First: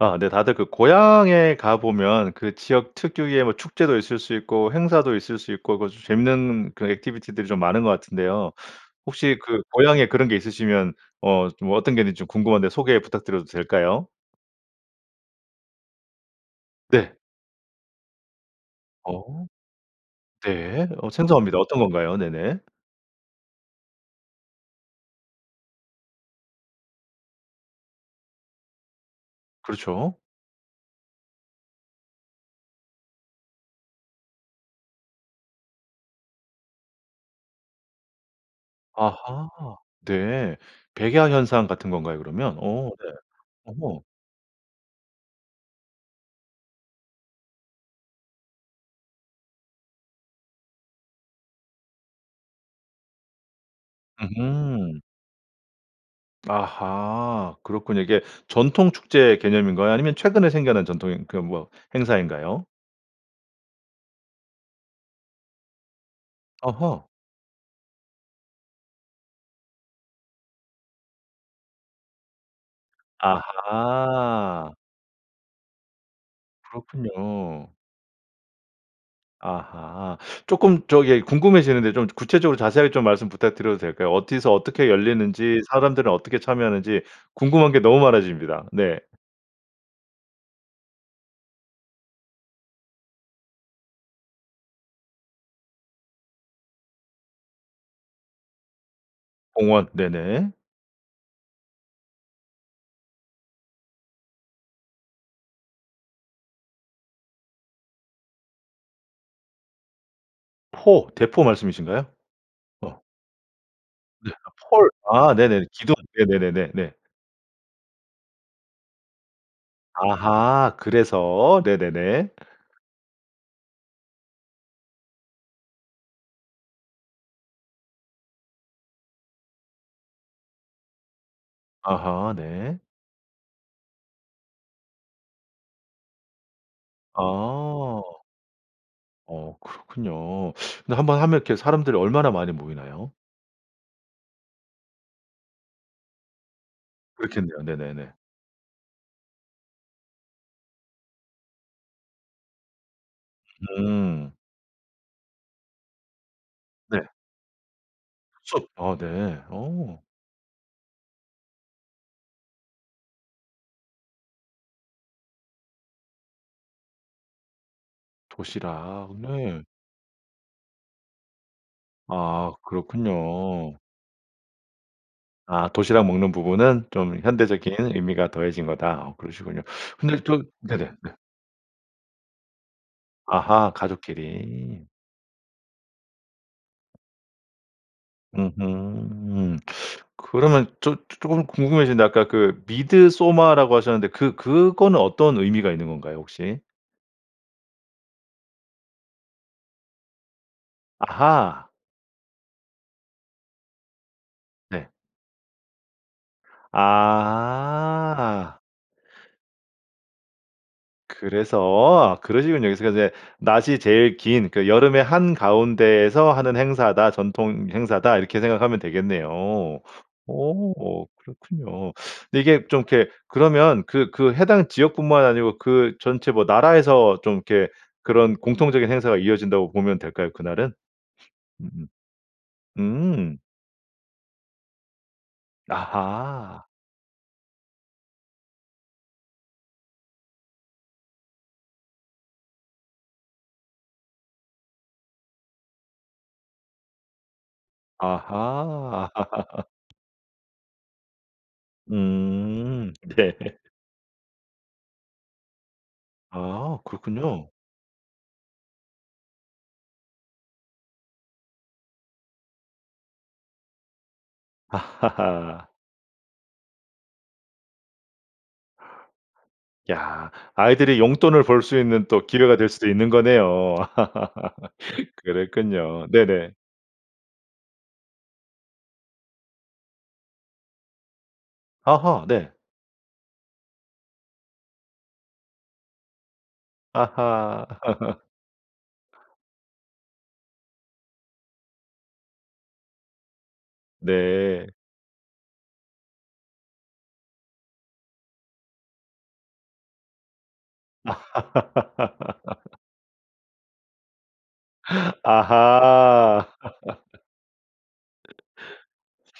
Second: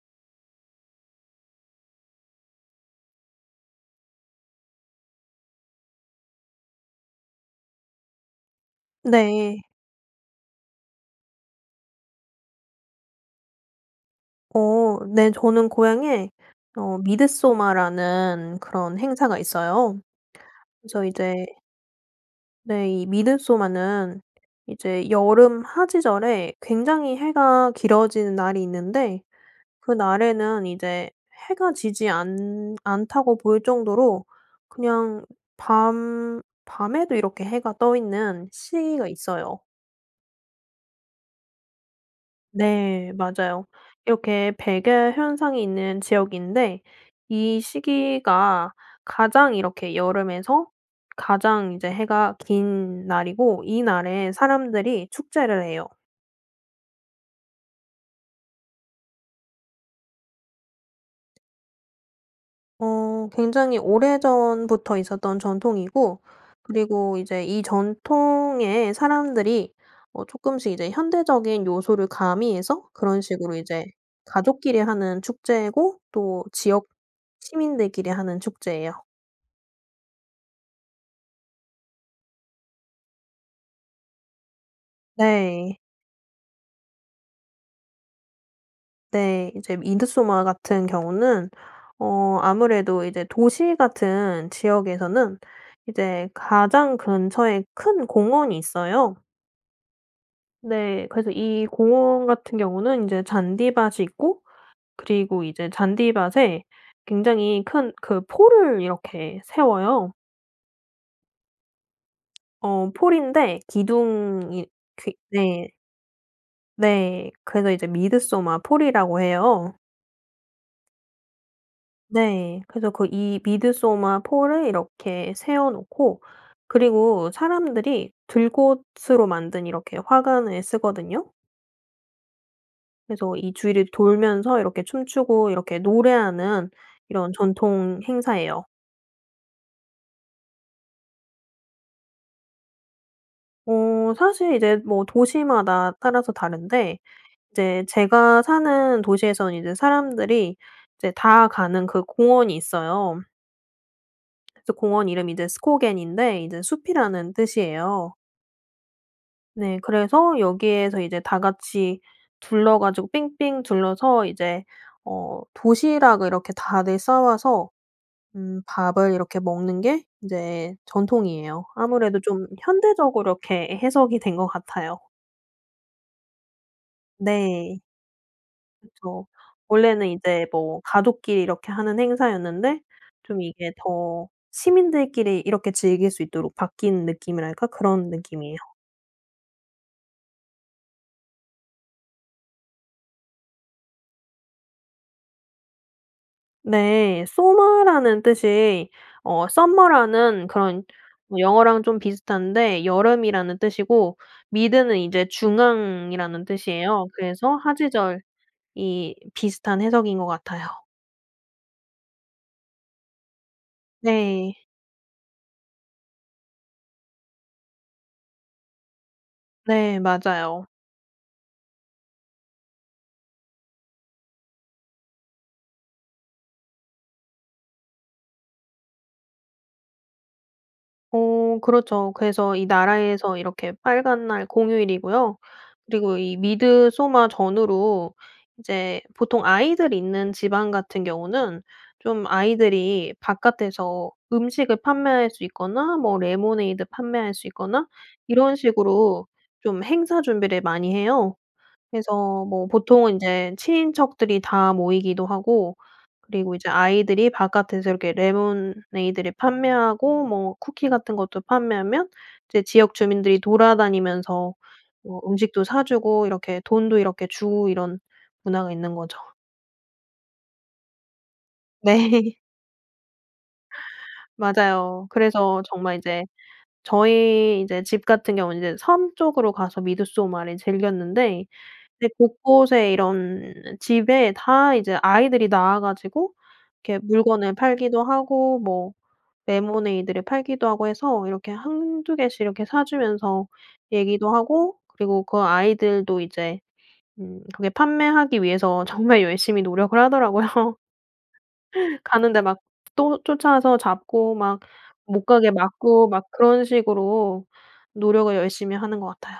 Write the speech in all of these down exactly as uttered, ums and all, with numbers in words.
아 네 다들 그 고향에 가보면 그 지역 특유의 뭐 축제도 있을 수 있고 행사도 있을 수 있고 그 저 재밌는 그 액티비티들이 좀 많은 것 같은데요. 혹시 그 네. 고향에 그런 게 있으시면 어 좀 어떤 게 있는지 좀 궁금한데 소개 부탁드려도 될까요? 어 네. 저는 고향에 어 네. 미드소마라는 그런 행사가 어. 있어요. 네. 그래서 어 이제 생소합니다. 어떤 건가요? 네네. 네. 이 미드소마는 이제 여름 하지절에 굉장히 해가 길어지는 날이 있는데 그렇죠. 그날에는 이제 해가 지지 않 않다고 보일 정도로 그냥 밤 밤에도 이렇게 해가 떠 있는 시기가 아하. 있어요. 네. 백야 현상 같은 건가요 그러면? 어 네 네. 맞아요. 어머. 이렇게 백야 현상이 있는 지역인데 이 시기가 가장 이렇게 여름에서 가장 이제 해가 긴 날이고 이날에 으흠. 사람들이 축제를 해요. 아하 그렇군요. 이게 전통 축제 개념인가요? 아니면 최근에 생겨난 전통인 그 뭐 행사인가요? 어 굉장히 오래전부터 있었던 전통이고 어허. 그리고 이제 이 전통에 사람들이 어 쪼끔씩 이제 현대적인 요소를 가미해서 그런 식으로 이제 아하. 가족끼리 하는 축제고 또 지역 그렇군요. 시민들끼리 하는 축제에요. 아하. 조금 저기 궁금해지는데 좀 구체적으로 자세하게 좀 말씀 부탁드려도 될까요? 어디서 어떻게 열리는지, 네. 사람들은 어떻게 참여하는지 궁금한 게 너무 많아집니다. 네. 네. 이제 미드소마 같은 경우는 어 아무래도 이제 도시 같은 지역에서는 이제 가장 근처에 큰 공원이 있어요. 공원. 네네. 네. 그래서 이 공원 같은 경우는 인제 잔디밭이 있고 그리고 이제 잔디밭에 굉장히 큰 그 폴을 이렇게 세워요. 포, 대포 말씀이신가요? 어 어. 폴인데 네 기둥이 폴. 그 아 네네. 네. 기둥. 네네네네. 네. 네. 그래서 이제 미드소마 폴이라고 해요. 아하 그래서 네네네. 네. 그래서 그 이 미드소마 폴을 이렇게 세워 놓고 그리고 사람들이 들꽃으로 만든 이렇게 화관을 쓰거든요. 아하 네. 그래서 이 주위를 돌면서 이렇게 춤추고 이렇게 노래하는 이런 전통 아. 행사에요. 어 그렇군요. 근데 한번 하면 이렇게 사람들이 얼마나 많이 모이나요? 어 사실 이제 뭐 도시마다 따라서 다른데 그렇겠네요. 이제 네네네. 제가 사는 도시에서는 이제 사람들이 이제 다 가는 그 공원이 있어요. 음. 그래서 공원 이름이 이제 스코겐인데 이제 네. 숲이라는 뜻이에요. 숲. 아 네. 네. 어. 그래서 여기에서 이제 다 같이 둘러 가지고 삥삥 둘러서 이제 어 도시락을 이렇게 다들 싸와서 음 도시락. 밥을 이렇게 네. 먹는 게 이제 전통이에요. 아무래도 좀 아. 현대적으로 그렇군요. 이렇게 해석이 된 것 같아요. 아 도시락 먹는 부분은 좀 현대적인 네. 의미가 더해진 거다. 아 그쵸. 그러시군요. 원래는 근데 저기 이제 뭐 네네 네. 가족끼리 이렇게 하는 행사였는데 좀 이게 아하. 더 가족끼리. 시민들끼리 이렇게 즐길 수 있도록 바뀐 느낌이랄까? 그런 느낌이에요. 으흠. 그러면 저 조 조금 궁금해지는데 아까 그 미드소마라고 하셨는데 그 그거는 어떤 의미가 있는 건가요 혹시? 네. sommar라는 뜻이 어 서머라는 그런 아하. 영어랑 좀 비슷한데 여름이라는 뜻이고 네. mid는 이제 중앙이라는 뜻이에요. 그래서 하지절이 아. 비슷한 해석인 것 같아요. 그래서. 아 그러시군요. 그래서 그 인제 근데 낮이 제일 긴 네. 그 여름의 한가운데에서 하는 행사다, 전통 행사다. 이렇게 생각하면 되겠네요. 네. 맞아요. 어 그렇군요. 근데 이게 좀 이렇게 그러면 그 그 해당 지역뿐만 아니고 그 전체 뭐 나라에서 좀 이렇게 그런 공통적인 행사가 이어진다고 보면 될까요 그날은? 어 음음. 그렇죠. 그래서 이 나라에서 음. 이렇게 빨간날 공휴일이고요. 그리고 이 아하. 미드소마 전후로 이제 보통 아이들이 있는 집안 같은 경우는 좀 아이들이 바깥에서 음식을 판매할 수 있거나 뭐 레모네이드 판매할 수 있거나 이런 아하. 식으로 좀 행사 준비를 많이 해요. 그래서 뭐 음. 보통은 네. 인제 친인척들이 다 모이기도 하고 그리고 이제 아. 아이들이 그렇군요. 바깥에서 이렇게 레모네이드를 판매하고 뭐 쿠키 같은 것도 판매하면 이제 지역 주민들이 돌아다니면서 뭐 음식도 아. 사주고 이렇게 돈도 이렇게 주고 이런 문화가 있는 거죠. 야. 아이들이 용돈을 벌 수 있는 또 네. 기회가 될 수도 있는 거네요. 맞아요. 그래서 정말 그랬군요. 이제 네네. 저희 이제 집 같은 경우는 이제 섬 쪽으로 가서 미드소마를 즐겼는데 이제 아하. 네. 곳곳에 이런 집에 다 이제 아이들이 나와 가지고 이렇게 물건을 아하. 팔기도 하고 뭐 레모네이드를 팔기도 하고 해서 이렇게 한두 개씩 이렇게 사주면서 얘기도 네. 하고 그리고 그 아이들도 이제 음 그게 판매하기 위해서 정말 열심히 노력을 하더라고요. 가는데 막 또 쫓아와서 잡고 막 아하. 못 가게 막고 막 그런 식으로 노력을 열심히 하는 것 같아요.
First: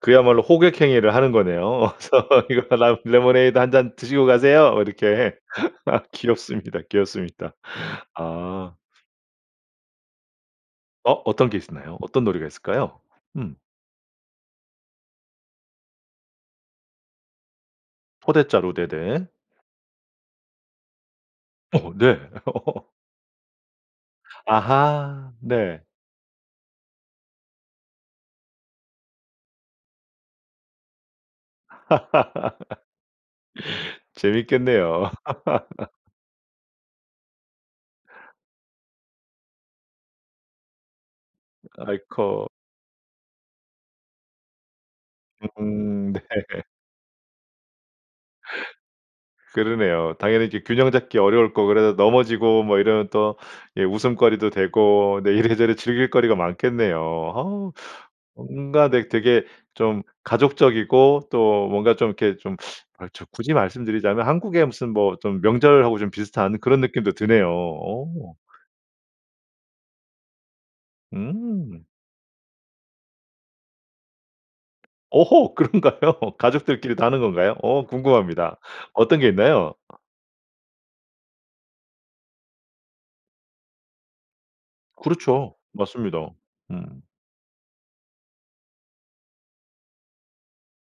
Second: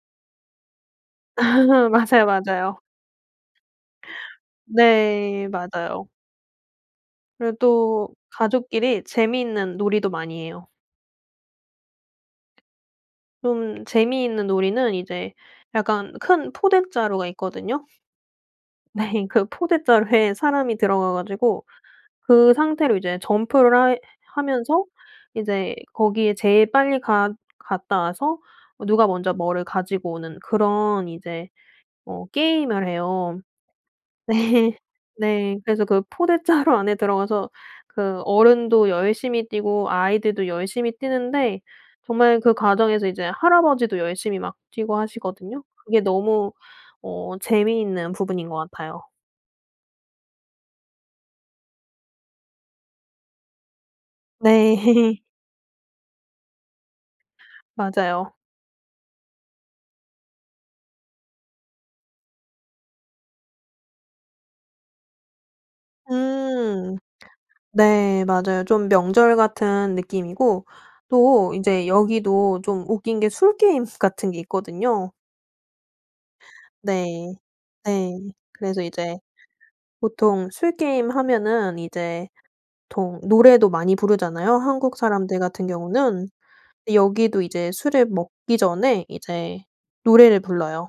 그야말로 호객 행위를 하는 거네요. 맞아요, "어서 이거 맞아요. 라 레모네이드 한 잔 드시고 가세요." 이렇게. 네. 맞아요. 귀엽습니다, 귀엽습니다. 그리고 또 아. 가족끼리 재미있는 놀이도 많이 해요. 어, 어떤 게 있었나요? 어떤 놀이가 있을까요? 음. 좀 재미있는 놀이는 이제 약간 큰 포대 자루가 있거든요. 포대 자루. 네. 네네. 그 포대 자루에 사람이 들어가 가지고 어. 네. 그 상태로 이제 점프를 해 하면서 아하. 이제 네. 거기에 제일 빨리 갔 갔다 와서 누가 먼저 뭐를 가지고 오는 그런 이제 어 게임을 해요. 재미있겠네요. 네. 그래서 그 포대 자루 안에 들어가서 그 어른도 열심히 뛰고 아이들도 열심히 뛰는데 정말 아이코. 그 과정에서 이제 할아버지도 열심히 막 뛰고 하시거든요. 그게 음 네. 너무 어 재미있는 부분인 것 같아요. 그러네요. 당연히 이렇게 균형 잡기 어려울 거고 그래서 넘어지고 뭐 이러면 또 예 웃음거리도 네. 되고 네 이래저래 즐길 거리가 많겠네요. 아. 맞아요. 뭔가 네 되게 좀 가족적이고 또 뭔가 좀 이렇게 좀 아 좀 굳이 말씀드리자면 한국의 무슨 뭐 좀 명절하고 좀 비슷한 그런 음. 느낌도 드네요. 네. 어. 맞아요. 좀 명절 같은 느낌이고 또 음. 인제 여기도 좀 웃긴 게 술 게임 같은 게 있거든요. 오호 그런가요? 가족들끼리도 하는 네. 건가요? 어 네. 궁금합니다. 그래서 이제 어떤 게 있나요? 보통 술 게임 하면은 이제 보통 노래도 많이 부르잖아요, 한국 사람들 그렇죠. 같은 경우는. 맞습니다. 근데 음. 여기도 이제 술을 먹기 전에 이제 노래를 불러요.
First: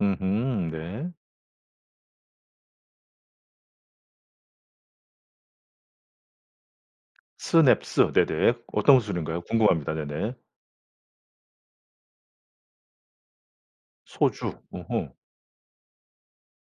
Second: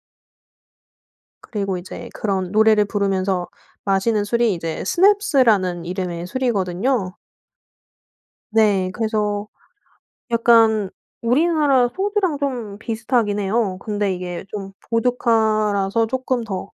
으흠. 네. 그리고 이제 그런 노래를 부르면서 마시는 술이 이제 스냅스라는 이름의 술이거든요. 스냅스. 네네. 네. 어떤 술인가요? 그래서 궁금합니다. 네네. 약간 우리나라 소주랑 좀 비슷하긴 해요. 근데 이게 소주. 좀 어허. 보드카라서 쪼끔 더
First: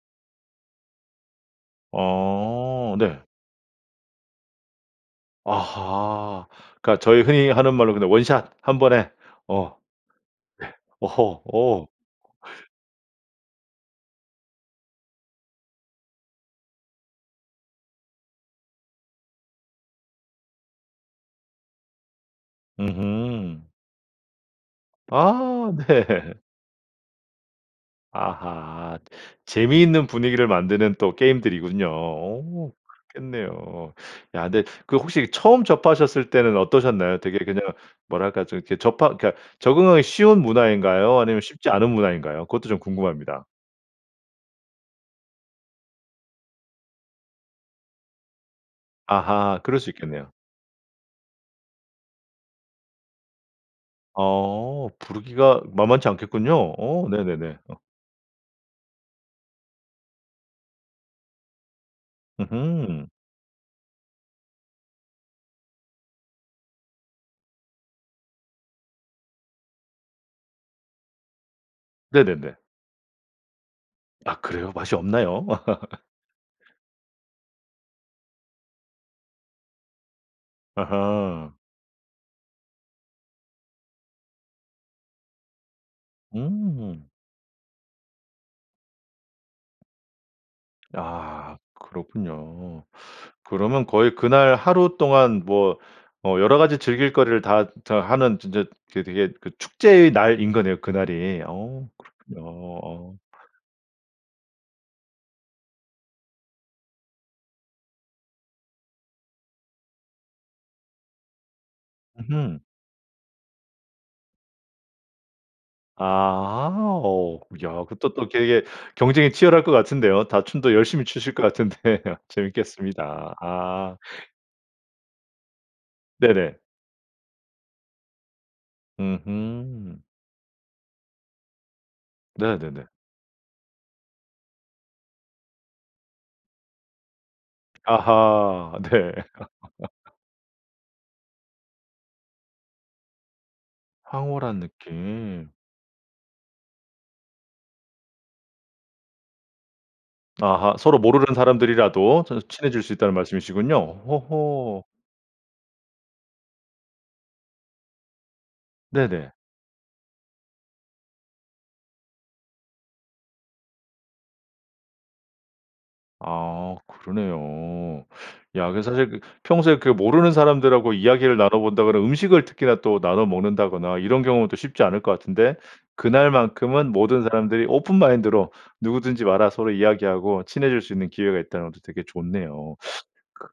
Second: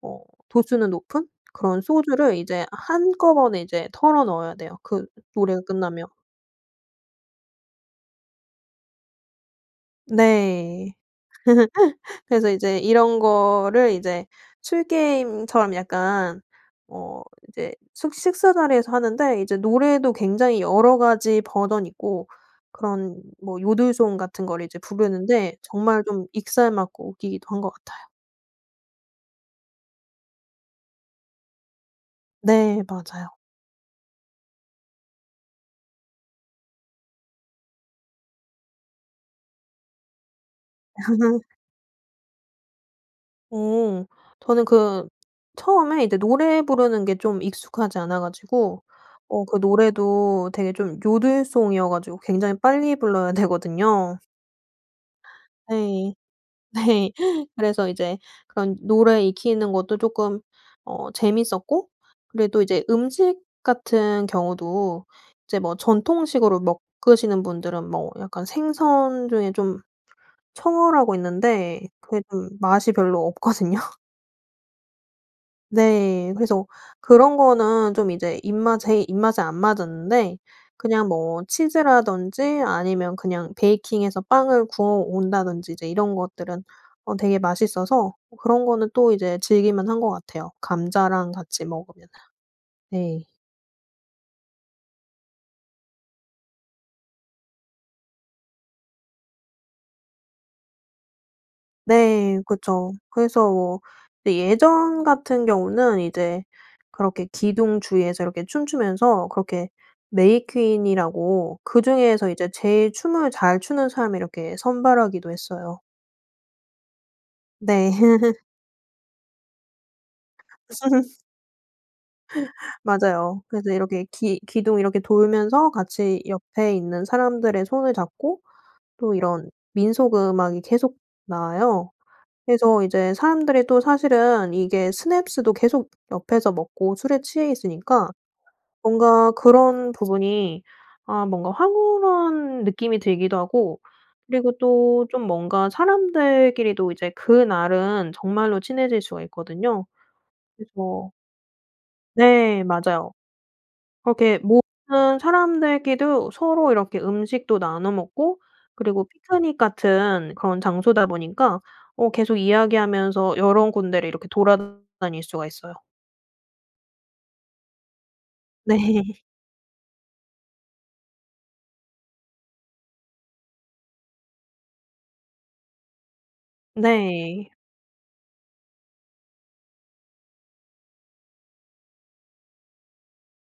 어 도수는 높은 그런 소주를 이제 어 네. 한꺼번에 이제 털어 넣어야 돼요, 그 노 노래가 끝나면. 아하. 그러니까 저희 흔히 하는 말로 그냥 원 샷. 한 번에. 어. 예. 네. 어허. 어. 그래서 이제 이런 거를 이제 술 게임처럼 약간 어 이제 숙 식사 자리에서 하는데 이제 노래도 굉장히 여러 가지 버전이 있고 그런 뭐 으흠. 요들송 같은 거를 이제 부르는데 아 정말 좀 네. 익살맞고 웃기기도 한 것 같아요. 아하. 재미있는 분위기를 만드는 또 게임들이군요. 오 네. 맞아요. 그렇겠네요. 야 근데 그 혹시 처음 접하셨을 때는 어떠셨나요? 되게 그냥 뭐랄까 좀 이렇게 접하 그러니까 적응하기 쉬운 문화인가요, 아니면 쉽지 않은 문화인가요? 그것도 좀 궁금합니다. 오. 저는 그 처음에 이제 노래 부르는 게 좀 익숙하지 않아 가지고 어 그 아하. 그럴 수 있겠네요. 노래도 되게 좀 요들송이어 가지고 굉장히 빨리 불러야 되거든요. 어. 부르기가 만만치 네. 않겠군요. 어 네. 네네네. 어. 그래서 이제 그런 노래 익히는 것도 쪼끔 어 재미있었고 그리고 또 이제 으흠. 음식 같은 경우도 이제 뭐 전통식으로 먹으시는 분들은 뭐 약간 생선 중에 좀 청어라고 있는데 그게 좀 네네네. 맛이 별로 없거든요. 아 그래요? 맛이 없나요? 네. 그래서 그런 거는 좀 이제 입맛 제 입맛에 안 맞았는데 그냥 뭐 아하. 치즈라든지 아니면 그냥 베이킹 해서 빵을 구워 온다든지 이제 이런 것들은 음. 어 되게 맛있어서 그런 거는 또 이제 즐길 만한 것 같아요. 감자랑 아 같이 먹으면은. 그렇군요. 네. 그러면 거의 그날 하루 동안 뭐 어 여러 가지 즐길 거리를 다 자 하는 진짜 그 되게 그 축제의 날인 거네요, 그날이. 어 네. 그렇군요. 그쵸. 어. 그래서 뭐 이 예전 같은 경우는 이제 그렇게 기둥 주위에서 이렇게 춤추면서 그렇게 메이퀸이라고 그중에서 이제 으흠. 제일 춤을 잘 추는 사람을 이렇게 선발하기도 했어요. 아. 어. 야 네. 그것도 또 되게 경쟁이 치열할 것 같은데요. 다 춤도 열심히 추실 것 같은데 재미있겠습니다. 맞아요. 그래서 아. 이렇게 기 기둥 이렇게 돌면서 같이 네네. 옆에 있는 사람들의 손을 잡고 또 이런 으흠. 민속 음악이 계속 나와요. 그래서 네네네. 이제 사람들이 또 사실은 이게 스냅스도 계속 옆에서 먹고 술에 취해 있으니까 아하. 네. 뭔가 그런 부분이 아 뭔가 황홀한 느낌이 들기도 하고 그리고 황홀한 또 좀 느낌. 뭔가 사람들끼리도 이제 그날은 정말로 친해질 수가 있거든요. 아하. 서로 그래서 모르는 사람들이라도 서로 네. 친해질 수 맞아요. 있다는 말씀이시군요. 그렇게 호호. 모든 사람들끼도 서로 이렇게 음식도 나눠 먹고 그리고 네네. 피크닉 같은 그런 장소다 보니까 어 계속 이야기하면서 여러 군데를 이렇게 돌아다닐 수가 있어요. 아 그러네요. 야 그 사실 그 네. 평소에 그 모르는 사람들하고 이야기를 나눠 본다거나 음식을 특히나 또 나눠 먹는다거나 이런 경우는 또 쉽지 않을 것 같은데 그날만큼은 모든 네. 사람들이 오픈 마인드로 '누구든지 와라.' 서로 이야기하고 친해질 수 있는 기회가 있다는 것도 되게 좋네요.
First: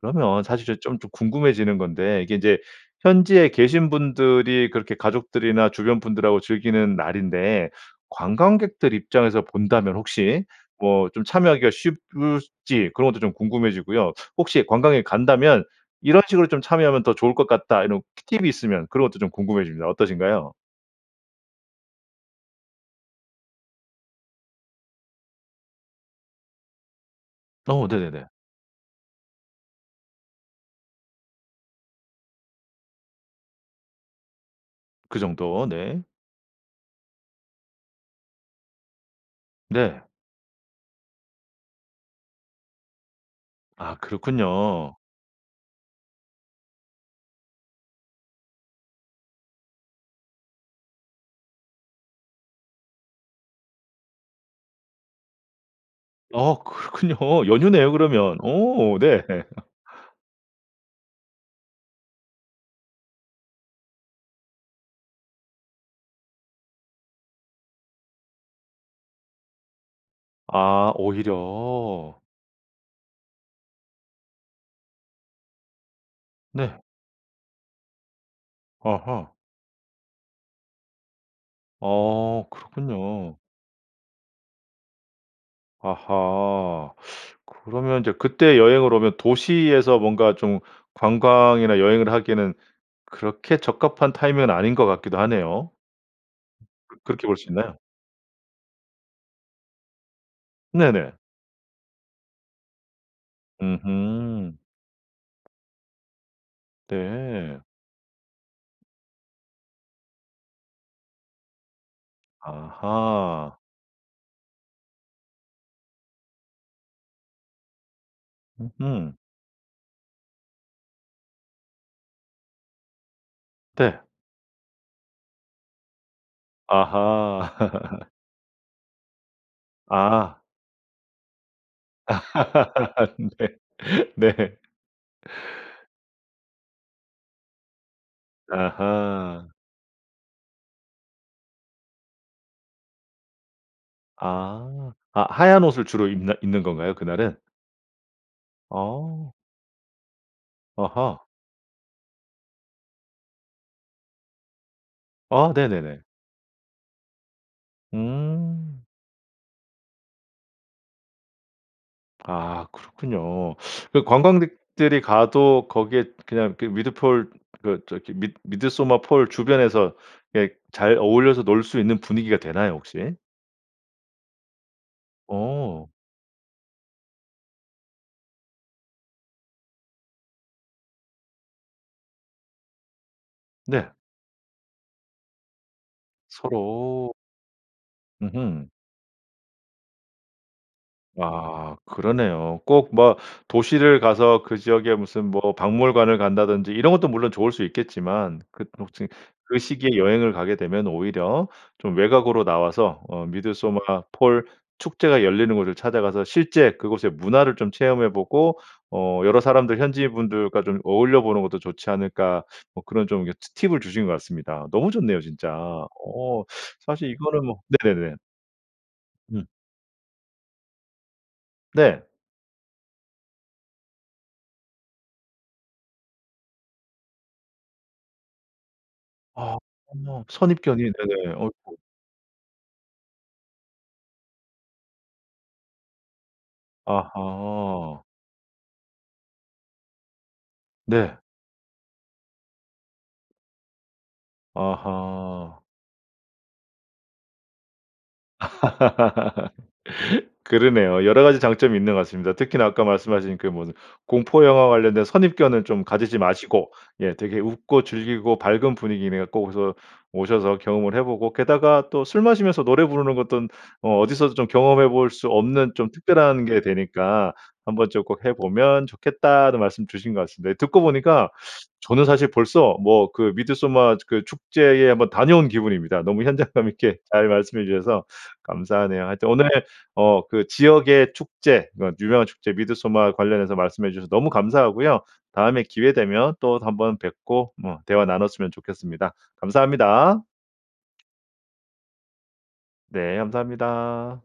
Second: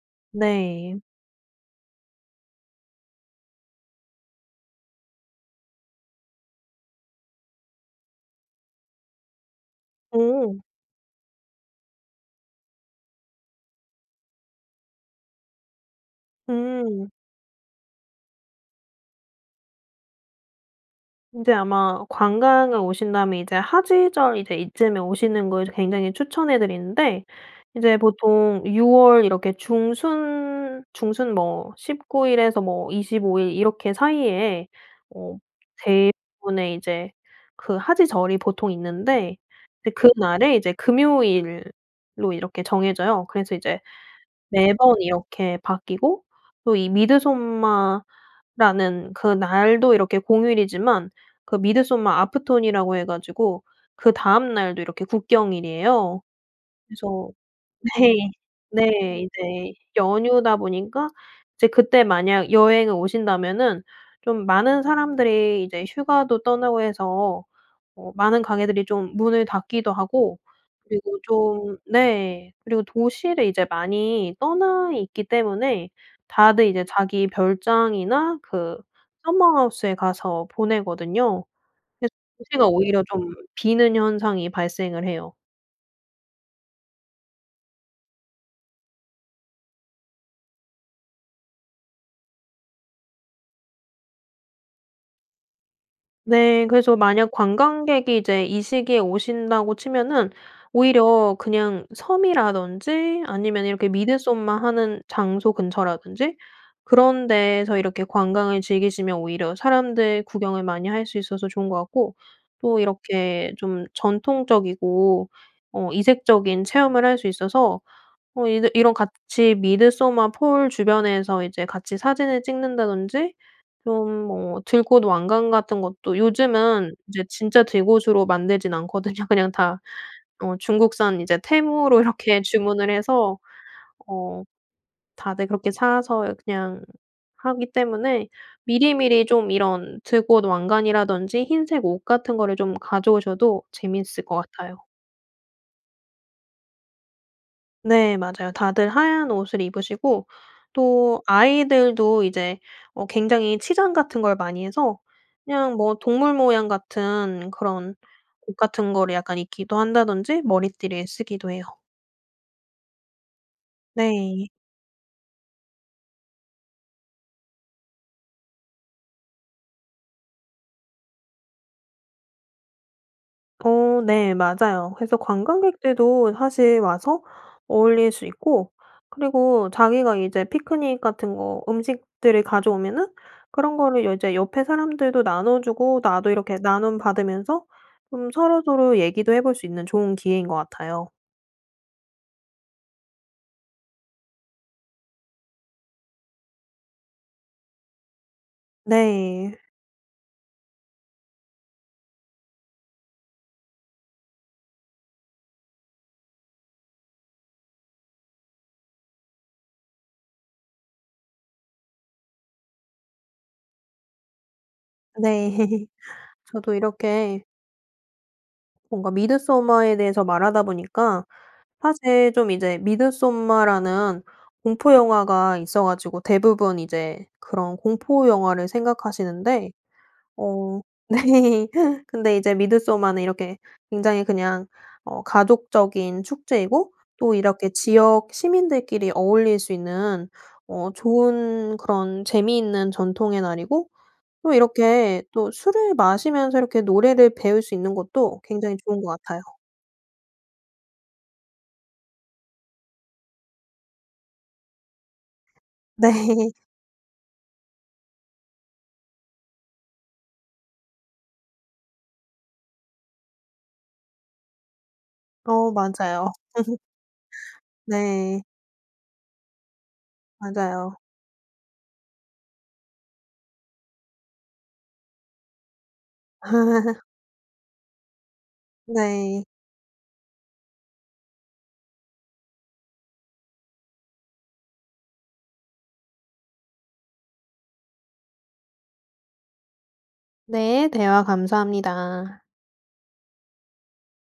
그러면 사실 저 좀 네. 좀 궁금해지는 건데 이게 이제 현지에 계신 분들이 그렇게 가족들이나 주변 분들하고 즐기는 날인데 관광객들 입장에서 본다면 혹시 어. 뭐 좀 참여하기가 쉽 을지 그런 것도 좀 궁금해지고요. 혹시 관광객이 간다면 이런 식으로 좀 참여하면 음. 더 좋을 것 같다 이런 티 팁이 있으면 그런 것도 좀 궁금해집니다. 어떠신가요? 인제 아마 관광을 오신다면 이제 하지절 이제 이쯤에 오시는 걸 굉장히 추천해 드리는데 어 이제 네네네. 보통 유 월 이렇게 중순, 중순 뭐 십구 일에서 뭐 이십오 일 이렇게 사이에 어 그정도 어 네. 대부분의 이제 그 하지절이 보통 있는데 네. [unintelligible] 그날에 이제 금요일로 이렇게 정해져요. 그래서 이제 아 매번 그렇군요. 이렇게 바뀌고 또 이 미드소마라는 그날도 이렇게 공휴일이지만 그 midsommar afton이라고 해 가지고 그다음 날도 이렇게 국경일이에요. 아 그렇군요. 그래서 연휴네요 네. 그러면. 네. 어 네. 이제 연휴다 보니까 이제 그때 만약 여행을 오신다면은 좀 많은 사람들이 이제 휴가도 떠나고 해서 어 많은 가게들이 좀 문을 닫기도 하고 아 그리고 좀 오히려. 네. 그리고 도시를 이제 많이 떠나 있기 때문에 다들 네. 이제 자기 별장이나 그 아하. 서머하우스에 가서 보내거든요. 그래서 어 도시가 오히려 좀 그렇군요. 비는 현상이 발생을 해요. 아하, 그러면 이제 그때 여행을 오면 도시에서 뭔가 좀 관광이나 여행을 하기에는 그렇게 적합한 타이밍은 아닌 것 같기도 하네요. 네, 그래서 그렇게 만약 볼 수 있나요? 관광객이 이제 이 시기에 오신다고 치면은 네네. 오히려 그냥 섬이라든지 아니면 이렇게 미드소마 으흠. 하는 장소 근처라든지 그런 네. 데서 이렇게 관광을 즐기시면 오히려 사람들 구경을 많이 할 수 있어서 좋은 것 같고 또 이렇게 아하. 좀 전통적이고 어 이색적인 체험을 할 수 있어서 어 이 이런 으흠. 같이 미드소마 폴 주변에서 이제 같이 사진을 찍는다든지 네. 좀 뭐 들꽃 왕관 같은 것도 요즘은 이제 아하. 진짜 들꽃으로 만들진 않거든요. 그냥 다 아. 어 중국산 이제 테무로 이렇게 주문을 해서 네. 어 네. 다들 그렇게 사서 그냥 하기 때문에 미리미리 아하. 좀 이런 들꽃 왕관이라든지 흰색 옷 같은 거를 좀 가져오셔도 재밌을 것 같아요. 아. 아, 하얀 옷을 주로 입나 입는 건가요? 그날은? 네. 맞아요. 다들 하얀 어. 옷을 입으시고 아하. 또 아이들도 이제 어 굉장히 치장 같은 걸 많이 해서 아 그냥 뭐 네네네. 동물 모양 같은 그런 옷 음. 같은 거를 약간 입기도 한다든지 머리띠를 쓰기도 해요. 아 그렇군요. 그 네. 관광객들이 가도 거기에 그냥 그 미드 폴 그 저기 미 미드소마 폴 주변에서 예 잘 어울려서 놀 수 있는 분위기가 되나요 혹시? 어 네. 맞아요. 그래서 어. 관광객들도 사실 와서 어울릴 수 있고 그리고 자기가 이제 피크닉 같은 거 음식들을 가져오면은 그런 네. 거를 이제 옆의 사람들도 나눠주고 나도 이렇게 서로. 나눔받으면서 좀 으흠. 서로서로 얘기도 해볼 수 있는 좋은 기회인 것 같아요. 아. 그러네요. 꼭 뭐 도시를 가서 그 지역에 무슨 뭐 박물관을 간다든지 이런 것도 물론 좋을 수 있겠지만 그 뭐 저기 네. 그 시기에 여행을 가게 되면 오히려 좀 외곽으로 나와서 어 '미드소마 폴 축제가 열리는 곳을 찾아가서 실제 그곳의 문화를 좀 체험해 보고 어 여러 사람들 현지인 분들과 좀 어울려 보는 것도 좋지 않을까.' 뭐 그런 좀 이거 티 팁을 주신 것 같습니다. 너무 좋네요 진짜. 네. 어 저도 사실 이렇게 이거는 뭐 네네네. 뭔가 음. 미드소마에 대해서 말하다 보니까 네. 사실 좀 이제 미드소마라는 공포 영화가 있어 가지고 대부분 이제 그런 공포 영화를 아 생각하시는데. 어 선입견이 네네. 네. 아이고. 근데 이제 미드소마는 이렇게 굉장히 그냥 어 가족적인 축제이고 또 이렇게 아하. 지역 시민들끼리 어울릴 수 있는 어 네. 좋은 그런 재미있는 전통의 날이고 또 이렇게 또 아하. 술을 마시면서 이렇게 노래를 배울 수 있는 것도 굉장히 좋은 것 같아요. 그러네요. 여러 가지 장점이 있는 것 같습니다. 특히나 아까 말씀하신 그 뭐 공포 영화 관련된 선입견은 좀 가지지 네. 마시고 예 되게 웃고 즐기고 밝은 분위기네요. 꼭 오서 오셔서 경험을 해보고, 게다가 또 술 마시면서 노래 부르는 것돈 어 어디서도 좀 경험해 볼 수 어 없는 좀 맞아요. 특별한 게 되니까 "한번 좀 꼭 해 네. 보면 좋겠다."는 말씀 주신 것 같습니다. 듣고 맞아요. 보니까 저는 사실 벌써 뭐 그 미드소마 그 축제에 한번 다녀온 기분입니다. 너무 현장감 있게 잘 말씀해 주셔서 감사하네요. 하여튼 네. 오늘 어 그 지역의 축제 그 유명한 축제 미드소마 관련해서 말씀해 주셔서 너무 감사하고요. 다음에 기회 되면 또 한번 뵙고 음 대화 나눴으면 좋겠습니다. 감사합니다. 네, 대화 감사합니다. 네, 감사합니다.